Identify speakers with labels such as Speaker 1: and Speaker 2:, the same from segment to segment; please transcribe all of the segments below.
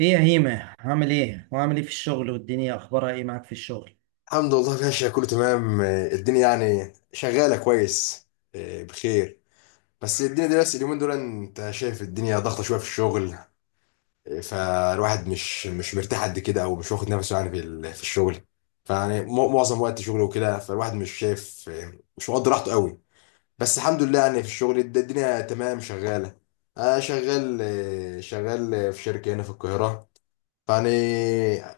Speaker 1: ايه يا هيمة، عامل ايه وعامل ايه في الشغل؟ والدنيا اخبارها ايه معاك في الشغل؟
Speaker 2: الحمد لله، ماشية كله تمام. الدنيا يعني شغالة كويس. آه، بخير. بس الدنيا دي، بس اليومين دول انت شايف الدنيا ضغطة شوية في الشغل. فالواحد مش مرتاح قد كده، او مش واخد نفسه يعني في الشغل. فيعني معظم وقت شغله وكده، فالواحد مش شايف، مش مقدر راحته قوي. بس الحمد لله، يعني في الشغل الدنيا تمام شغالة. شغال، شغال في شركة هنا في القاهرة، يعني.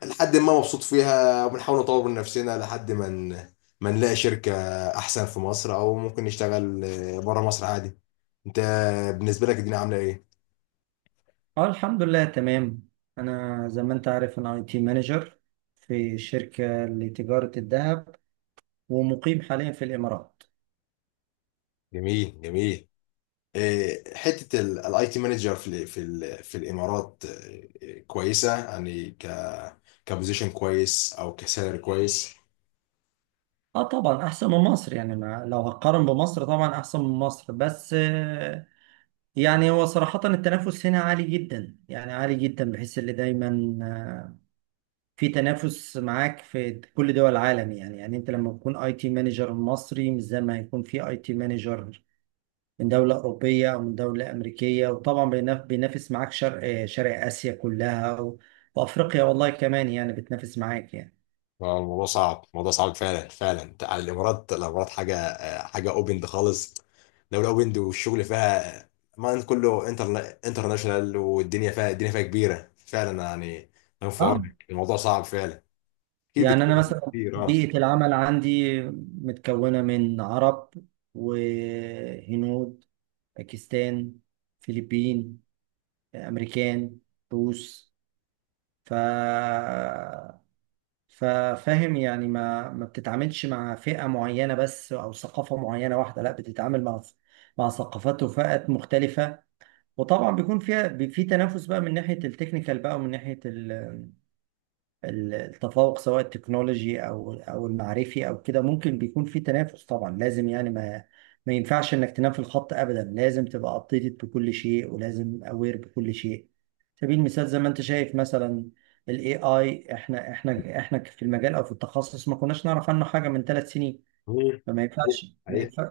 Speaker 2: لحد ما مبسوط فيها، وبنحاول نطور من نفسنا لحد ما ما نلاقي شركة أحسن في مصر، أو ممكن نشتغل بره مصر عادي. أنت بالنسبة لك الدنيا عاملة إيه؟
Speaker 1: اه، الحمد لله تمام. انا زي ما انت عارف انا اي تي مانجر في شركة لتجارة الذهب ومقيم حاليا في الامارات.
Speaker 2: جميل، جميل. إيه، حتة الاي تي مانجر في الامارات، إيه، كويسة يعني، كبوزيشن كويس او كسالري كويس؟
Speaker 1: اه طبعا احسن من مصر، يعني ما لو هقارن بمصر طبعا احسن من مصر، بس يعني هو صراحة التنافس هنا عالي جدا، يعني عالي جدا، بحيث اللي دايما آه، في تنافس معاك في كل دول العالم. يعني يعني انت لما تكون اي تي مانجر مصري مش زي ما هيكون في اي تي مانجر من دولة أوروبية أو من دولة أمريكية، وطبعا بينافس معاك شرق آسيا كلها و... وأفريقيا والله كمان يعني بتنافس معاك يعني.
Speaker 2: الموضوع صعب، الموضوع صعب فعلا فعلا. على الامارات، الامارات حاجه، حاجه اوبند خالص. دوله اوبند، والشغل فيها، ما انت كله انترناشونال. والدنيا فيها الدنيا فيها كبيره فعلا، يعني. أنا في
Speaker 1: اه،
Speaker 2: عونك، الموضوع صعب فعلا. اكيد
Speaker 1: يعني أنا
Speaker 2: بتقابل
Speaker 1: مثلا
Speaker 2: كتير، اه.
Speaker 1: بيئة العمل عندي متكونة من عرب وهنود، باكستان، فلبين، أمريكان، روس، ف ففاهم يعني ما بتتعاملش مع فئة معينة بس أو ثقافة معينة واحدة، لا، بتتعامل مع ثقافات وفئات مختلفة. وطبعا بيكون فيها في تنافس بقى من ناحية التكنيكال بقى ومن ناحية التفوق، سواء التكنولوجي او المعرفي او كده. ممكن بيكون في تنافس، طبعا لازم، يعني ما ينفعش انك تنام في الخط ابدا. لازم تبقى ابديتد بكل شيء، ولازم اوير بكل شيء. سبيل المثال زي ما انت شايف مثلا الاي اي، احنا في المجال او في التخصص ما كناش نعرف عنه حاجه من 3 سنين.
Speaker 2: مم.
Speaker 1: فما ينفعش، ما
Speaker 2: حقيقي.
Speaker 1: ينفعش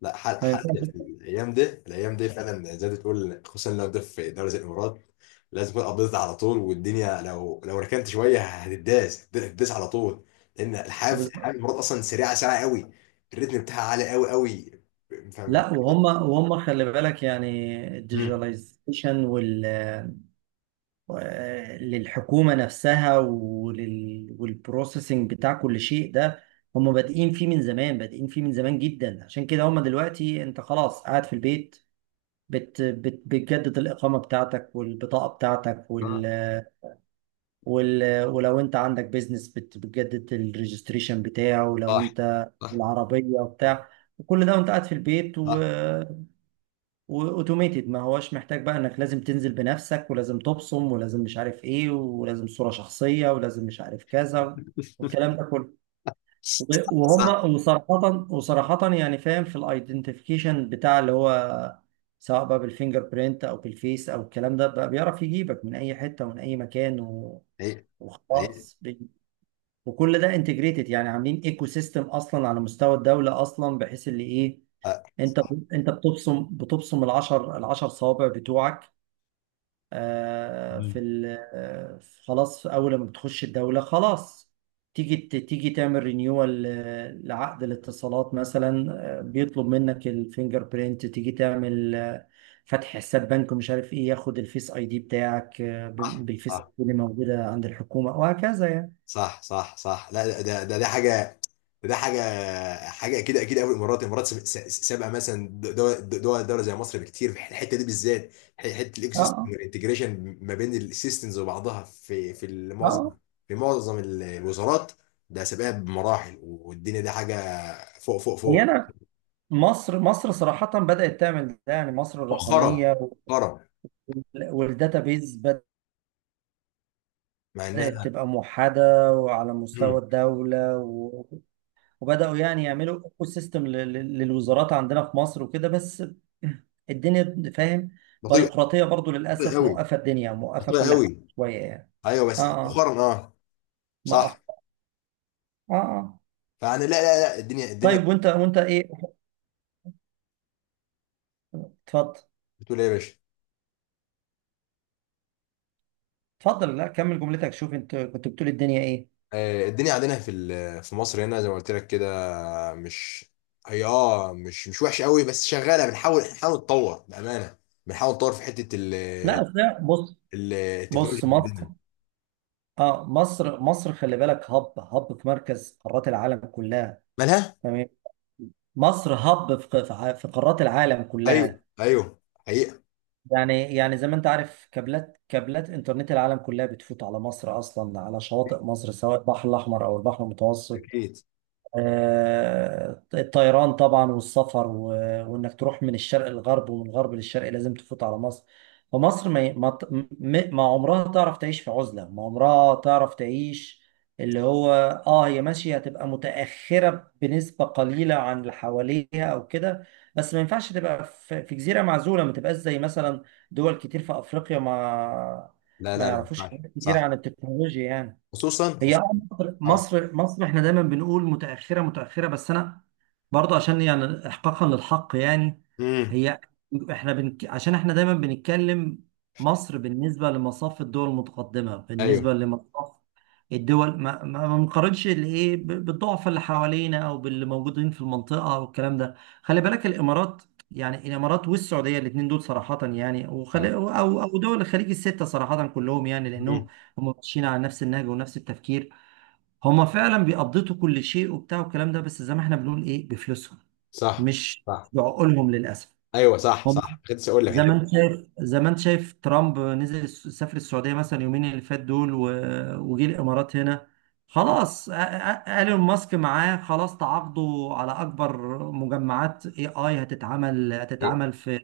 Speaker 2: لا،
Speaker 1: ما
Speaker 2: حد
Speaker 1: ينفعش
Speaker 2: في الايام دي فعلا زي ما تقول، خصوصا لو ده في دوري زي الامارات. لازم تكون قبضت على طول، والدنيا لو ركنت شويه هتداس، هتداس على طول. لان الحياه
Speaker 1: بالظبط.
Speaker 2: في الامارات اصلا سريعه، سريعه قوي. الريتم بتاعها عالي قوي قوي. فاهم.
Speaker 1: لا، وهم، خلي بالك يعني
Speaker 2: مم.
Speaker 1: الديجيتاليزيشن وال للحكومة نفسها ولل... والبروسيسنج بتاع كل شيء ده، هم بادئين فيه من زمان، بادئين فيه من زمان جدا. عشان كده هم دلوقتي انت خلاص قاعد في البيت بتجدد الإقامة بتاعتك والبطاقة بتاعتك
Speaker 2: اه،
Speaker 1: وال... وال... ولو انت عندك بيزنس بتجدد الريجستريشن بتاعه، ولو
Speaker 2: صح
Speaker 1: انت
Speaker 2: صح
Speaker 1: العربية وبتاع، وكل ده وانت قاعد في البيت و...
Speaker 2: صح
Speaker 1: واوتوميتد، ما هوش محتاج بقى انك لازم تنزل بنفسك ولازم تبصم ولازم مش عارف ايه ولازم صورة شخصية ولازم مش عارف كذا والكلام ده كله. وب-
Speaker 2: صح،
Speaker 1: وهم وصراحة، يعني فاهم، في الايدنتيفيكيشن بتاع اللي هو سواء بقى بالفينجر برينت او بالفيس او الكلام ده، بقى بيعرف يجيبك من اي حتة ومن اي مكان و...
Speaker 2: حقيقي حقيقي.
Speaker 1: وخلاص وكل ده انتجريتد. يعني عاملين ايكو سيستم اصلا على مستوى الدولة اصلا، بحيث اللي ايه،
Speaker 2: آه.
Speaker 1: انت انت بتبصم، العشر، صوابع بتوعك في
Speaker 2: مم.
Speaker 1: ال... آه، خلاص اول ما بتخش الدوله خلاص، تيجي تعمل رينيوال لعقد الاتصالات مثلا، بيطلب منك الفينجر برينت. تيجي تعمل فتح حساب بنك ومش عارف ايه، ياخد الفيس اي دي بتاعك،
Speaker 2: صح
Speaker 1: بالفيس اي
Speaker 2: صح
Speaker 1: دي اللي موجوده عند الحكومه، وهكذا يعني.
Speaker 2: صح صح صح. لا، ده حاجه، ده حاجه حاجه، اكيد اكيد قوي. الامارات، الامارات سابقه مثلا، دوله زي مصر بكتير في الحته دي بالذات. حته الايكو
Speaker 1: اه
Speaker 2: سيستم
Speaker 1: اه
Speaker 2: والانتجريشن ما بين السيستمز وبعضها في
Speaker 1: آه،
Speaker 2: في معظم الوزارات. ده سابقها بمراحل، والدنيا دي حاجه فوق، فوق،
Speaker 1: هي
Speaker 2: فوق.
Speaker 1: انا، مصر صراحه بدات تعمل ده، يعني مصر
Speaker 2: مؤخرا،
Speaker 1: الرقميه
Speaker 2: مؤخرا.
Speaker 1: والداتابيز
Speaker 2: مع
Speaker 1: بدأت
Speaker 2: انها.
Speaker 1: تبقى موحدة وعلى
Speaker 2: مم.
Speaker 1: مستوى الدولة و... وبدأوا يعني يعملوا ايكو سيستم للوزارات عندنا في مصر وكده، بس الدنيا فاهم
Speaker 2: بطيئه،
Speaker 1: بيروقراطية برضو
Speaker 2: بطيئه
Speaker 1: للأسف،
Speaker 2: قوي،
Speaker 1: موقفة الدنيا، موقفة
Speaker 2: بطيئه
Speaker 1: كل حاجة
Speaker 2: قوي.
Speaker 1: شوية يعني.
Speaker 2: ايوه
Speaker 1: اه
Speaker 2: بس
Speaker 1: اه،
Speaker 2: مؤخرا، اه.
Speaker 1: ما أخ...
Speaker 2: صح.
Speaker 1: اه اه،
Speaker 2: فانا لا لا لا، الدنيا.
Speaker 1: طيب وانت، ايه؟ اتفضل،
Speaker 2: بتقول ايه يا باشا؟
Speaker 1: لا كمل جملتك. شوف انت كنت بتقول الدنيا ايه؟
Speaker 2: الدنيا عندنا في مصر هنا، زي ما قلت لك كده. مش هي اه مش مش وحشه قوي، بس شغاله. بنحاول نتطور بامانه، بنحاول نتطور في حته
Speaker 1: لا، بص،
Speaker 2: التكنولوجيا
Speaker 1: مصر،
Speaker 2: عندنا.
Speaker 1: اه مصر، خلي بالك، هب في مركز قارات العالم كلها.
Speaker 2: مالها؟
Speaker 1: مصر هب في في قارات العالم
Speaker 2: ايوه
Speaker 1: كلها،
Speaker 2: ايوه، حقيقه.
Speaker 1: يعني، زي ما انت عارف، كابلات انترنت العالم كلها بتفوت على مصر اصلا، على شواطئ مصر، سواء البحر الاحمر او البحر المتوسط.
Speaker 2: اكيد.
Speaker 1: الطيران طبعا والسفر و... وانك تروح من الشرق للغرب ومن الغرب للشرق لازم تفوت على مصر. فمصر ما ي- ما ت- م- ما عمرها تعرف تعيش في عزلة، ما عمرها تعرف تعيش. اللي هو اه، هي ماشية هتبقى متأخرة بنسبة قليلة عن اللي حواليها او كده، بس ما ينفعش تبقى في جزيرة معزولة، ما تبقاش زي مثلا دول كتير في افريقيا،
Speaker 2: لا
Speaker 1: ما
Speaker 2: لا، ما
Speaker 1: يعرفوش
Speaker 2: ينفعش،
Speaker 1: حاجات كتير
Speaker 2: صح.
Speaker 1: عن التكنولوجيا يعني.
Speaker 2: خصوصا،
Speaker 1: هي
Speaker 2: خصوصا.
Speaker 1: آه، مصر
Speaker 2: اه،
Speaker 1: مصر مصر احنا دايما بنقول متأخرة، بس انا برضه عشان يعني احقاقا للحق يعني.
Speaker 2: امم،
Speaker 1: هي احنا بنك... عشان احنا دايما بنتكلم مصر بالنسبة لمصاف الدول المتقدمة،
Speaker 2: ايوه،
Speaker 1: بالنسبة لمصاف الدول، ما بنقارنش الايه بالضعف اللي حوالينا او باللي موجودين في المنطقة او الكلام ده. خلي بالك الامارات، يعني الامارات والسعودية الاثنين دول صراحة، يعني
Speaker 2: اه،
Speaker 1: وخلي او دول الخليج الستة صراحة كلهم، يعني لانهم
Speaker 2: امم.
Speaker 1: هم ماشيين على نفس النهج ونفس التفكير. هم فعلا بيقضوا كل شيء وبتاع والكلام ده، بس زي ما احنا بنقول ايه، بفلوسهم،
Speaker 2: صح
Speaker 1: مش
Speaker 2: صح.
Speaker 1: بعقولهم للاسف.
Speaker 2: ايوه، صح
Speaker 1: هم
Speaker 2: صح، كنت لسه اقول لك
Speaker 1: زي ما انت
Speaker 2: حته.
Speaker 1: شايف، ترامب نزل سافر السعوديه مثلا يومين اللي فات دول و... وجي الامارات هنا. خلاص، ايلون ماسك معاه، خلاص تعاقدوا على اكبر مجمعات اي اي هتتعمل،
Speaker 2: حقيقة.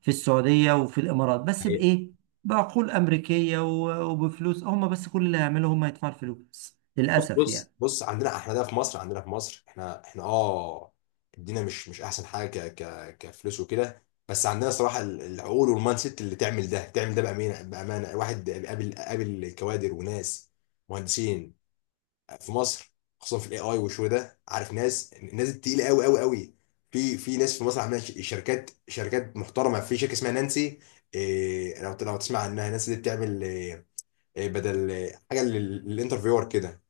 Speaker 1: في السعوديه وفي الامارات، بس بايه؟ بعقول امريكيه و... وبفلوس هم بس. كل اللي هيعملوا هم يدفعوا الفلوس
Speaker 2: بص،
Speaker 1: للاسف
Speaker 2: بص،
Speaker 1: يعني.
Speaker 2: بص، عندنا احنا ده في مصر، عندنا في مصر، احنا اه الدنيا مش احسن حاجه، ك ك كفلوس وكده. بس عندنا صراحه العقول والمايند سيت اللي تعمل ده، تعمل ده بامانه، بامانه. الواحد قابل، كوادر وناس، مهندسين في مصر، خصوصا في الاي اي والشو ده، عارف، ناس، التقيله قوي قوي قوي. في ناس في مصر عامله شركات، محترمه. في شركه اسمها نانسي. إيه، لو تسمع عنها، نانسي دي بتعمل إيه؟ إيه بدل إيه، حاجه للانترفيور كده.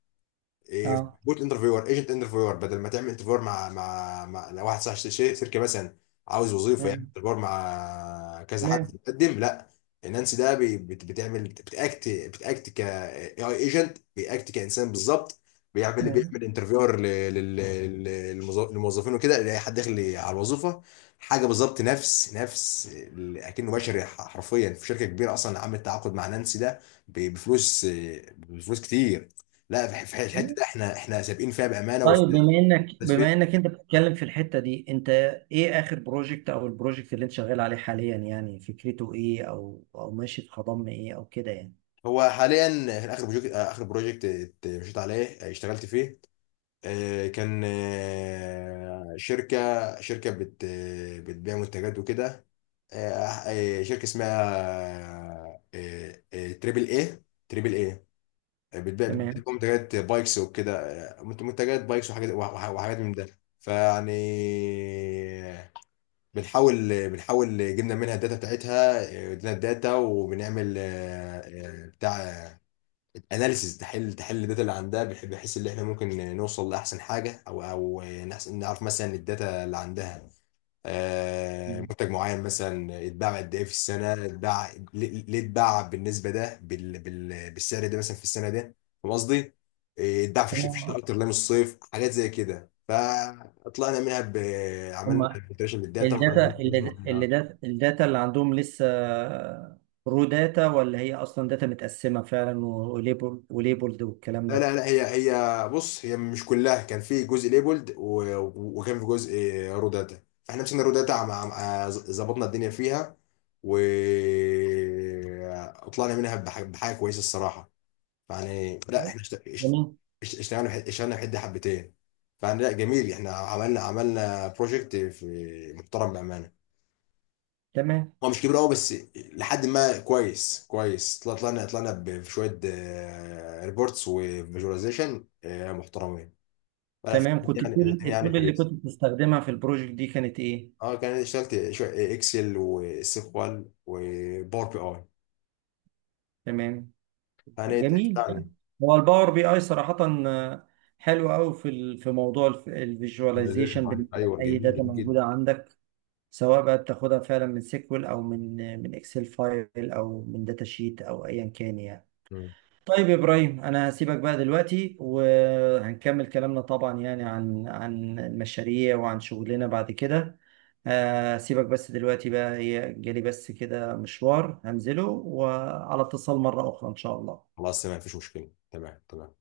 Speaker 2: إيه،
Speaker 1: اه،
Speaker 2: بوت انترفيور، ايجنت انترفيور، بدل ما تعمل انترفيور مع لو واحد صاحب شركه مثلا عاوز وظيفه، يعمل
Speaker 1: أيوة.
Speaker 2: انترفيور مع كذا حد بيقدم. لا، نانسي ده بتعمل، بتاكت، ك اي اي ايجنت، بياكت كانسان بالظبط.
Speaker 1: تمام.
Speaker 2: بيعمل انترفيور للموظفين وكده، يلاقي حد داخل على الوظيفه. حاجه بالظبط، نفس اكنه بشري، حرفيا. في شركه كبيره اصلا عملت تعاقد مع نانسي ده، بفلوس، بفلوس كتير. لا، في في الحته
Speaker 1: أيوة،
Speaker 2: ده احنا سابقين فيها بامانه،
Speaker 1: طيب
Speaker 2: وفي،
Speaker 1: بما انك،
Speaker 2: بس فيه.
Speaker 1: انت بتتكلم في الحتة دي، انت ايه اخر بروجكت او البروجكت اللي انت شغال عليه حاليا؟ يعني فكرته ايه، او ماشي في خضم ايه او كده يعني.
Speaker 2: هو حاليا، في اخر بروجكت، مشيت عليه، اشتغلت فيه، اه، كان، شركه، شركه بتبيع منتجات وكده. اه، اه، شركه اسمها، اه، تريبل اي، تريبل اي، بتبيع
Speaker 1: تمام.
Speaker 2: منتجات بايكس وكده. اه، منتجات بايكس وحاجات، وحاجات من ده، فيعني بنحاول جبنا منها الداتا بتاعتها، ادينا الداتا وبنعمل، بتاع اناليسيز، تحل الداتا اللي عندها، بحيث ان احنا ممكن نوصل لاحسن حاجه، او نعرف مثلا الداتا اللي عندها،
Speaker 1: مم.
Speaker 2: منتج معين مثلا اتباع قد ايه في السنه، اتباع ليه، اتباع بالنسبه ده، بالسعر ده مثلا في السنه ده. فاهم قصدي؟ اتباع في الشتاء
Speaker 1: تمام.
Speaker 2: اكتر لا من الصيف، حاجات زي كده. فطلعنا منها ب، عملنا
Speaker 1: هما
Speaker 2: فلتريشن للداتا، وطلعنا
Speaker 1: الداتا
Speaker 2: منها فلوس
Speaker 1: اللي،
Speaker 2: معينة.
Speaker 1: الداتا اللي عندهم لسه رو داتا، ولا هي اصلا داتا متقسمة فعلا وليبل وليبلد والكلام
Speaker 2: لا
Speaker 1: ده؟
Speaker 2: لا لا، هي هي بص، هي مش كلها، كان في جزء ليبولد، وكان في جزء روداتا، فاحنا مسكنا روداتا، مع ظبطنا الدنيا فيها و طلعنا منها بحاجه كويسه الصراحه. يعني لا
Speaker 1: طيب.
Speaker 2: احنا
Speaker 1: جميل.
Speaker 2: اشتغلنا في حد حبتين. فانا لا جميل، احنا عملنا، بروجكت في محترم بامانه.
Speaker 1: تمام.
Speaker 2: هو مش كبير قوي، بس لحد ما كويس، كويس، طلعنا بشويه، ريبورتس وفيجواليزيشن، محترمين. فلا،
Speaker 1: تمام، كنت
Speaker 2: يعني الدنيا
Speaker 1: تقول
Speaker 2: يعني
Speaker 1: التول اللي
Speaker 2: كويس.
Speaker 1: كنت بتستخدمها في البروجكت دي كانت ايه؟
Speaker 2: اه، كان اشتغلت شويه اكسل وسيكوال وباور بي اي،
Speaker 1: تمام.
Speaker 2: يعني
Speaker 1: جميل يعني.
Speaker 2: اشتغلني.
Speaker 1: هو الباور بي اي صراحة آه، حلو قوي في ال- موضوع الفيجواليزيشن
Speaker 2: فيجواليزيشن،
Speaker 1: بالنسبة
Speaker 2: ايوه،
Speaker 1: لأي
Speaker 2: جميل
Speaker 1: داتا
Speaker 2: جميل جدا.
Speaker 1: موجودة عندك، سواء بقى بتاخدها فعلا من سيكوال أو من من اكسل فايل أو من داتا شيت أو أيا كان يعني.
Speaker 2: مم.
Speaker 1: طيب يا إبراهيم، أنا هسيبك بقى دلوقتي، وهنكمل كلامنا طبعا يعني عن المشاريع وعن شغلنا بعد كده. سيبك بس دلوقتي بقى، هي جالي بس كده مشوار هنزله، وعلى اتصال مرة أخرى إن شاء الله.
Speaker 2: خلاص تمام، مفيش مشكله، تمام تمام.